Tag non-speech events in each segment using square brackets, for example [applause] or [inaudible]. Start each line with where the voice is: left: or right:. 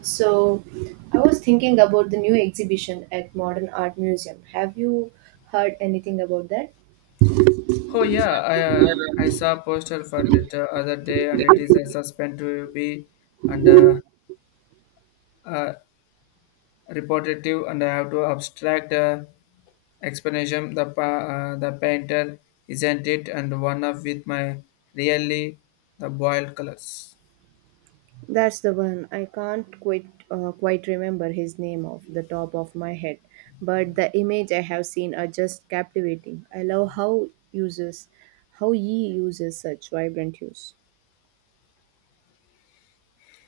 right: So, I was thinking about the new exhibition at Modern Art Museum. Have you heard anything about that?
left: Oh yeah, I saw a poster for it the other day, and it is a suspend to be and uh, reportative, and I have to abstract explanation. The painter isn't it, and one of with my really the boiled colors.
right: That's the one. I can't quite remember his name off the top of my head, but the image I have seen are just captivating. I love how he uses such vibrant hues.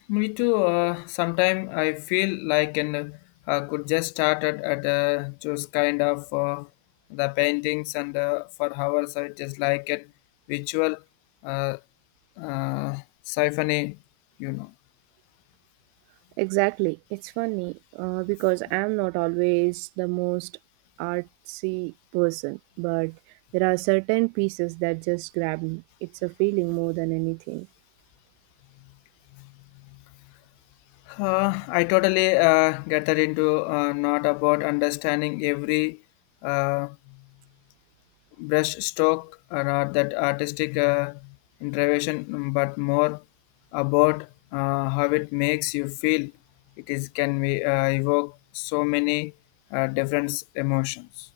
left: Me too. Sometimes I feel like and could just started at just kind of the paintings and for hours so it is like a visual uh, uh, symphony, you know.
right: Exactly. It's funny because I'm not always the most artsy person, but there are certain pieces that just grab me. It's a feeling more than anything.
left: I totally get that into not about understanding every uh, brushstroke or are that artistic intervention, but more about how it makes you feel. It is can be evoke so many different emotions.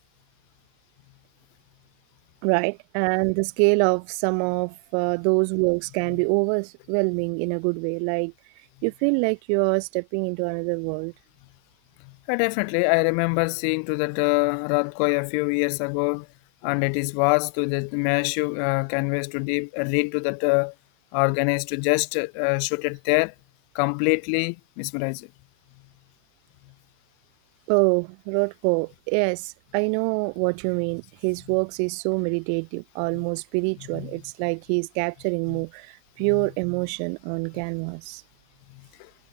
right: Right. And the scale of some of those works can be overwhelming in a good way. Like you feel like you're stepping into another world.
left: Definitely, I remember seeing to that Ratkoi a few years ago, and it is was to the massive canvas to deep read to that organized to just shoot it there, completely mesmerized.
right: Oh, Rothko. Yes, I know what you mean. His works is so meditative, almost spiritual. It's like he's capturing more pure emotion on canvas.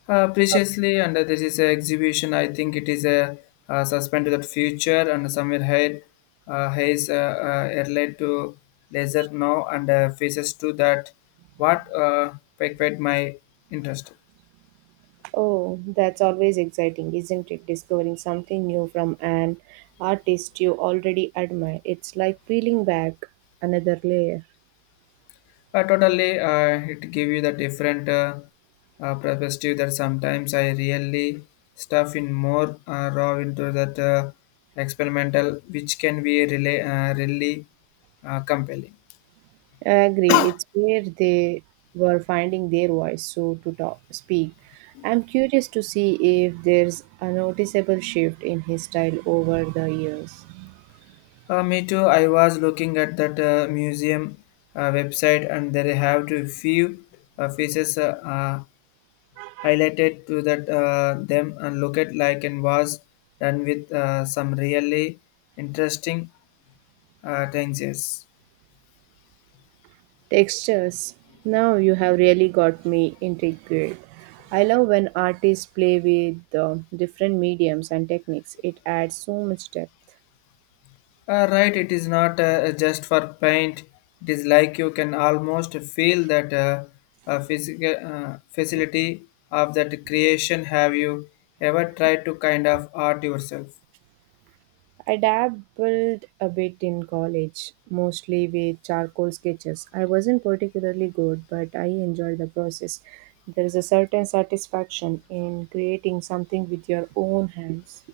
left: Preciously, and this is an exhibition. I think it is a, suspend to the future, and somewhere ahead, Hayes airline to laser now and faces to that. What piqued my interest?
right: Oh, that's always exciting, isn't it? Discovering something new from an artist you already admire. It's like peeling back another layer.
left: Totally, it give you the different perspective that sometimes I really stuff in more raw into that experimental, which can be really, really compelling.
right: I agree. It's where they were finding their voice, so to speak. I'm curious to see if there's a noticeable shift in his style over the years.
left: Me too. I was looking at that museum website, and they have a few faces highlighted to that them and look at like and was done with some really interesting things. Yes.
right: Textures. Now you have really got me intrigued. I love when artists play with different mediums and techniques. It adds so much depth.
left: Right, it is not just for paint. It is like you can almost feel that physical facility of that creation. Have you ever tried to kind of art yourself?
right: I dabbled a bit in college, mostly with charcoal sketches. I wasn't particularly good, but I enjoyed the process. There is a certain satisfaction in creating something with your own hands.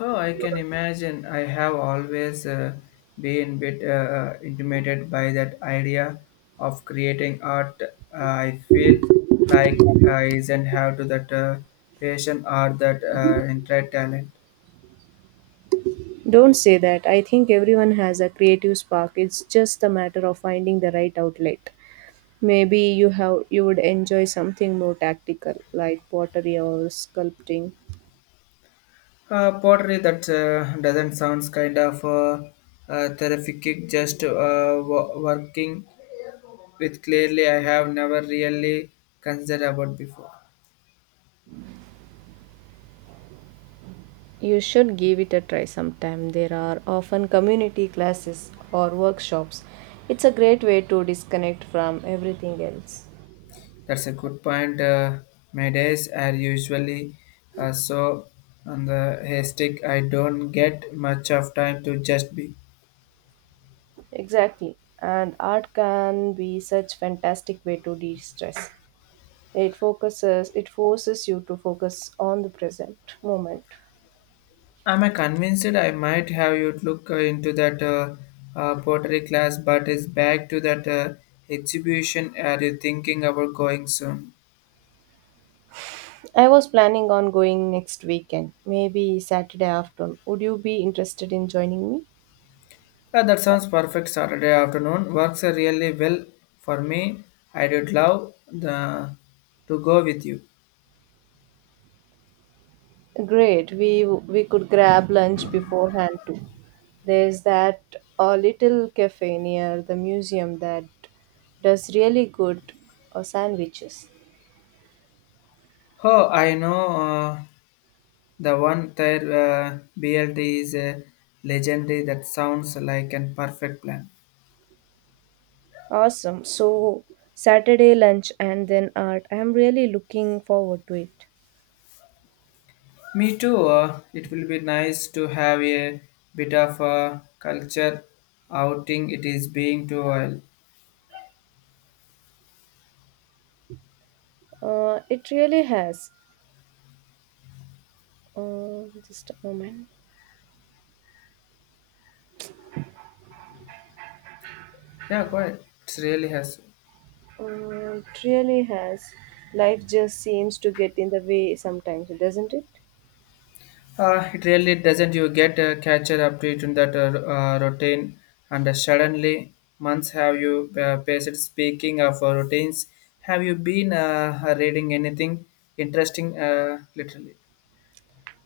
left: Oh, I can imagine. I have always been bit intimidated by that idea of creating art. I feel like I isn't have to that passion or that intricate talent.
right: Don't say that. I think everyone has a creative spark. It's just a matter of finding the right outlet. Maybe you would enjoy something more tactical like pottery or sculpting.
left: Pottery that doesn't sounds kind of terrific. Just working with clearly I have never really considered about before.
right: You should give it a try sometime. There are often community classes or workshops. It's a great way to disconnect from everything else.
left: That's a good point. My days are usually so on the haystack. I don't get much of time to just be.
right: Exactly. And art can be such fantastic way to de-stress. It forces you to focus on the present moment.
left: I'm convinced I might have you look into that pottery class, but it's back to that exhibition. Are you thinking about going soon?
right: I was planning on going next weekend, maybe Saturday afternoon. Would you be interested in joining me?
left: That sounds perfect. Saturday afternoon works really well for me. I would love the to go with you.
right: Great. We could grab lunch beforehand too. There's that a little cafe near the museum that does really good sandwiches.
left: Oh, I know. The one there BLT is a legendary that sounds like an perfect plan.
right: Awesome. So, Saturday lunch and then art. I'm really looking forward to it.
left: Me too. It will be nice to have a bit of a culture outing. It is being too oil.
right: It really has. Just a moment.
left: Yeah, go ahead. It really has.
right: It really has. Life just seems to get in the way sometimes, doesn't it?
left: It really doesn't. You get a catcher up to it in that routine, and suddenly months have you passed. Speaking of routines, have you been reading anything interesting? Literally.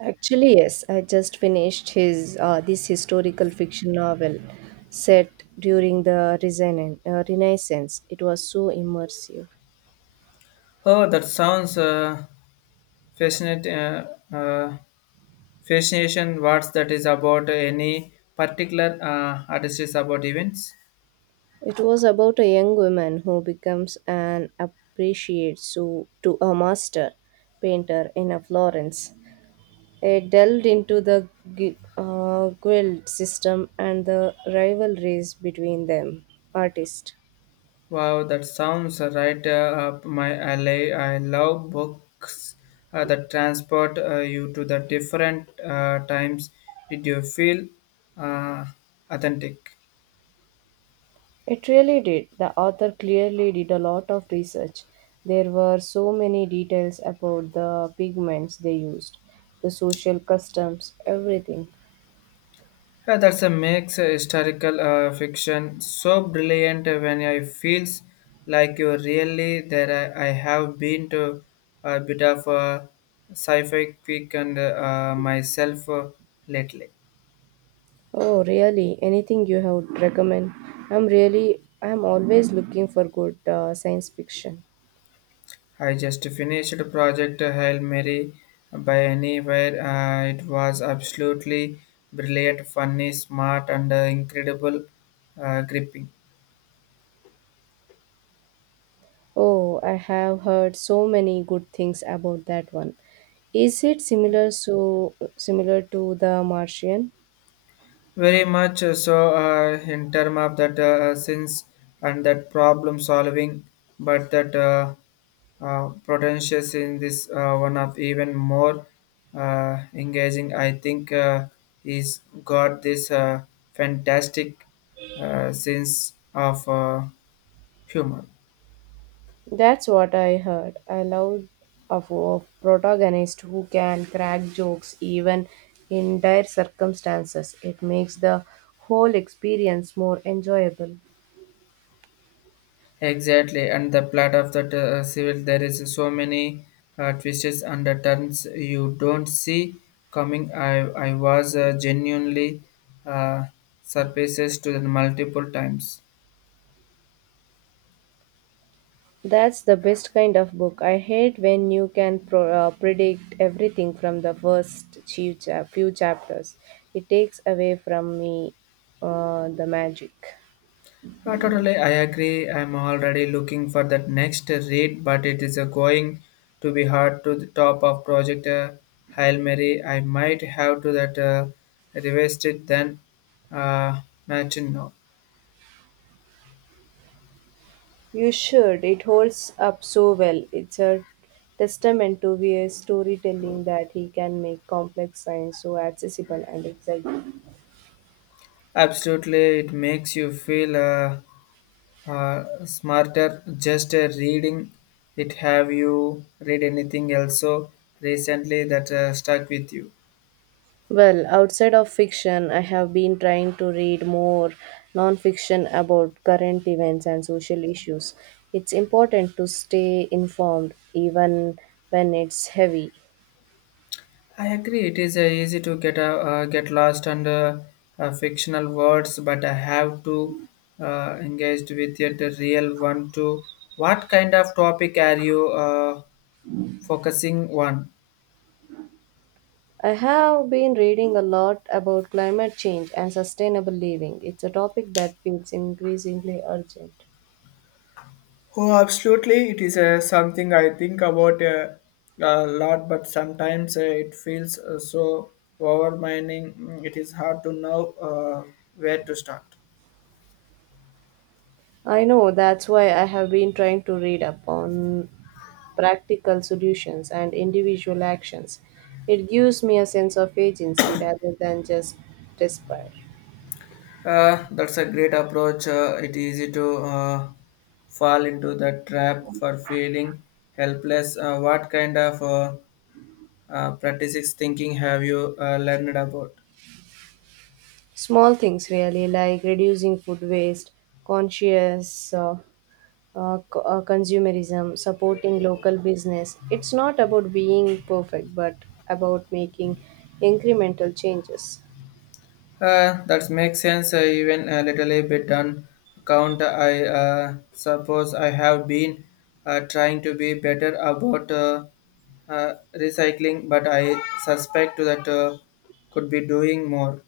right: Actually, yes, I just finished his this historical fiction novel set during the Renaissance. It was so immersive.
left: Oh, that sounds fascinate, uh, fascination. What's that is about any particular artist about events?
right: It was about a young woman who becomes an appreciate so to a master painter in a Florence. It delved into the guild system and the rivalries between them artists.
left: Wow, that sounds right up my alley. I love books that transport you to the different times. Did you feel uh, authentic?
right: It really did. The author clearly did a lot of research. There were so many details about the pigments they used, the social customs, everything.
left: Yeah, that's a makes a historical fiction so brilliant when I feels like you really there. I have been to a bit of a sci-fi quick and myself lately.
right: Oh, really? Anything you have recommend? I'm always looking for good science fiction.
left: I just finished project Hail Mary by anywhere. It was absolutely brilliant, funny, smart, and incredible gripping.
right: Oh, I have heard so many good things about that one. Is it similar to The Martian?
left: Very much so in terms of that sense and that problem solving, but that potentials in this one of even more engaging. I think he's got this fantastic sense of humor.
right: That's what I heard. I love a of protagonist who can crack jokes even in dire circumstances. It makes the whole experience more enjoyable.
left: Exactly, and the plot of that civil, there is so many twists and turns you don't see coming. I was genuinely uh, surprises to the multiple times.
right: That's the best kind of book. I hate when you can predict everything from the few chapters. It takes away from me, the magic.
left: Totally, I agree. I'm already looking for that next read, but it is going to be hard to the top of Project Hail Mary. I might have to that revise it then match now.
right: You should. It holds up so well. It's a testament to Weir's storytelling that he can make complex science so accessible and exciting.
left: Absolutely, it makes you feel. Smarter just reading it have you read anything else so recently that stuck with you
right: Well, outside of fiction, I have been trying to read more non-fiction about current events and social issues. It's important to stay informed even when it's heavy.
left: I agree it is easy to get lost under fictional words but I have to engage with it the real one too what kind of topic are you focusing on
right: I have been reading a lot about climate change and sustainable living. It's a topic that feels increasingly urgent.
left: Oh, absolutely. It is something I think about a lot, but sometimes it feels so overwhelming. It is hard to know where to start.
right: I know that's why I have been trying to read up on practical solutions and individual actions. It gives me a sense of agency rather than just despair.
left: That's a great approach. It is easy to fall into the trap for feeling helpless. What kind of practices thinking have you learned about?
right: Small things, really, like reducing food waste, conscious uh, consumerism, supporting local business. It's not about being perfect, but about making incremental changes.
left: That makes sense, even a little bit on count. I suppose I have been trying to be better about recycling, but I suspect that could be doing more.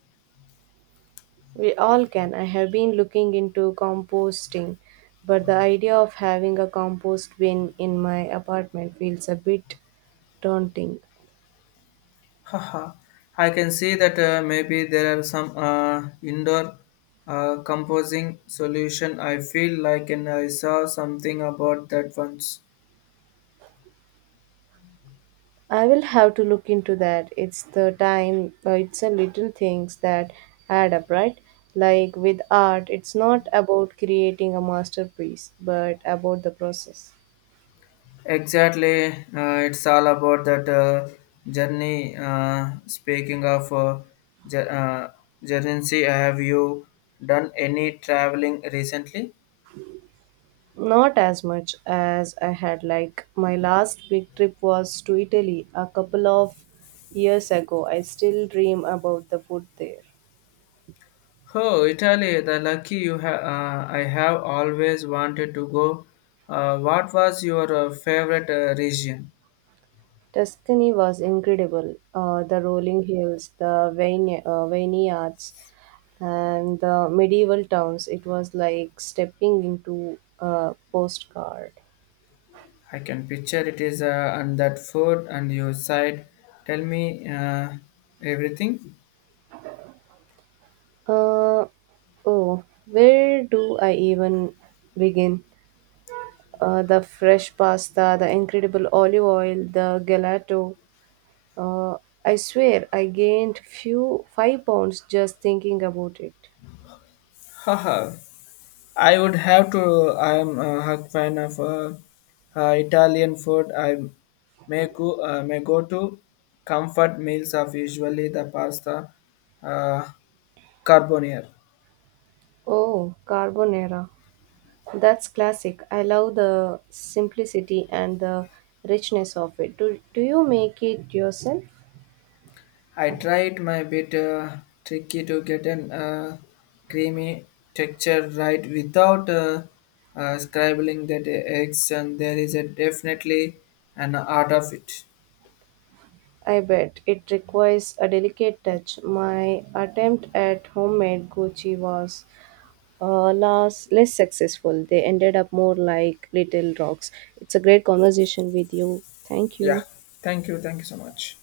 right: We all can. I have been looking into composting, but the idea of having a compost bin in my apartment feels a bit daunting.
left: [laughs] Haha. I can see that maybe there are some indoor composing solution. I feel like and I saw something about that once.
right: I will have to look into that. It's the little things that add up, right? Like with art, it's not about creating a masterpiece, but about the process.
left: Exactly, it's all about that journey. Speaking of jour- uh, journey, have you done any traveling recently?
right: Not as much as I had like my last big trip was to Italy a couple of years ago. I still dream about the food there.
left: Oh, Italy! The lucky you have. I have always wanted to go. What was your favorite region?
right: Tuscany was incredible. The rolling hills, the vineyards, and the medieval towns. It was like stepping into a postcard.
left: I can picture it is and that food and your side. Tell me everything.
right: Uh, oh, where do I even begin? The fresh pasta, the incredible olive oil, the gelato. Uh, I swear I gained few 5 pounds just thinking about it.
left: Haha, I would have to. I am a hug fan of Italian food. I may go to comfort meals of usually the pasta uh, carbonier.
right: Oh, carbonara. That's classic. I love the simplicity and the richness of it. Do you make it yourself?
left: I tried my bit tricky to get an creamy texture right without scribbling that eggs, and there is a definitely an art of it.
right: I bet it requires a delicate touch. My attempt at homemade Gucci was less successful. They ended up more like little rocks. It's a great conversation with you. Thank
left: Yeah.
right: you.
left: Thank you. Thank you so much.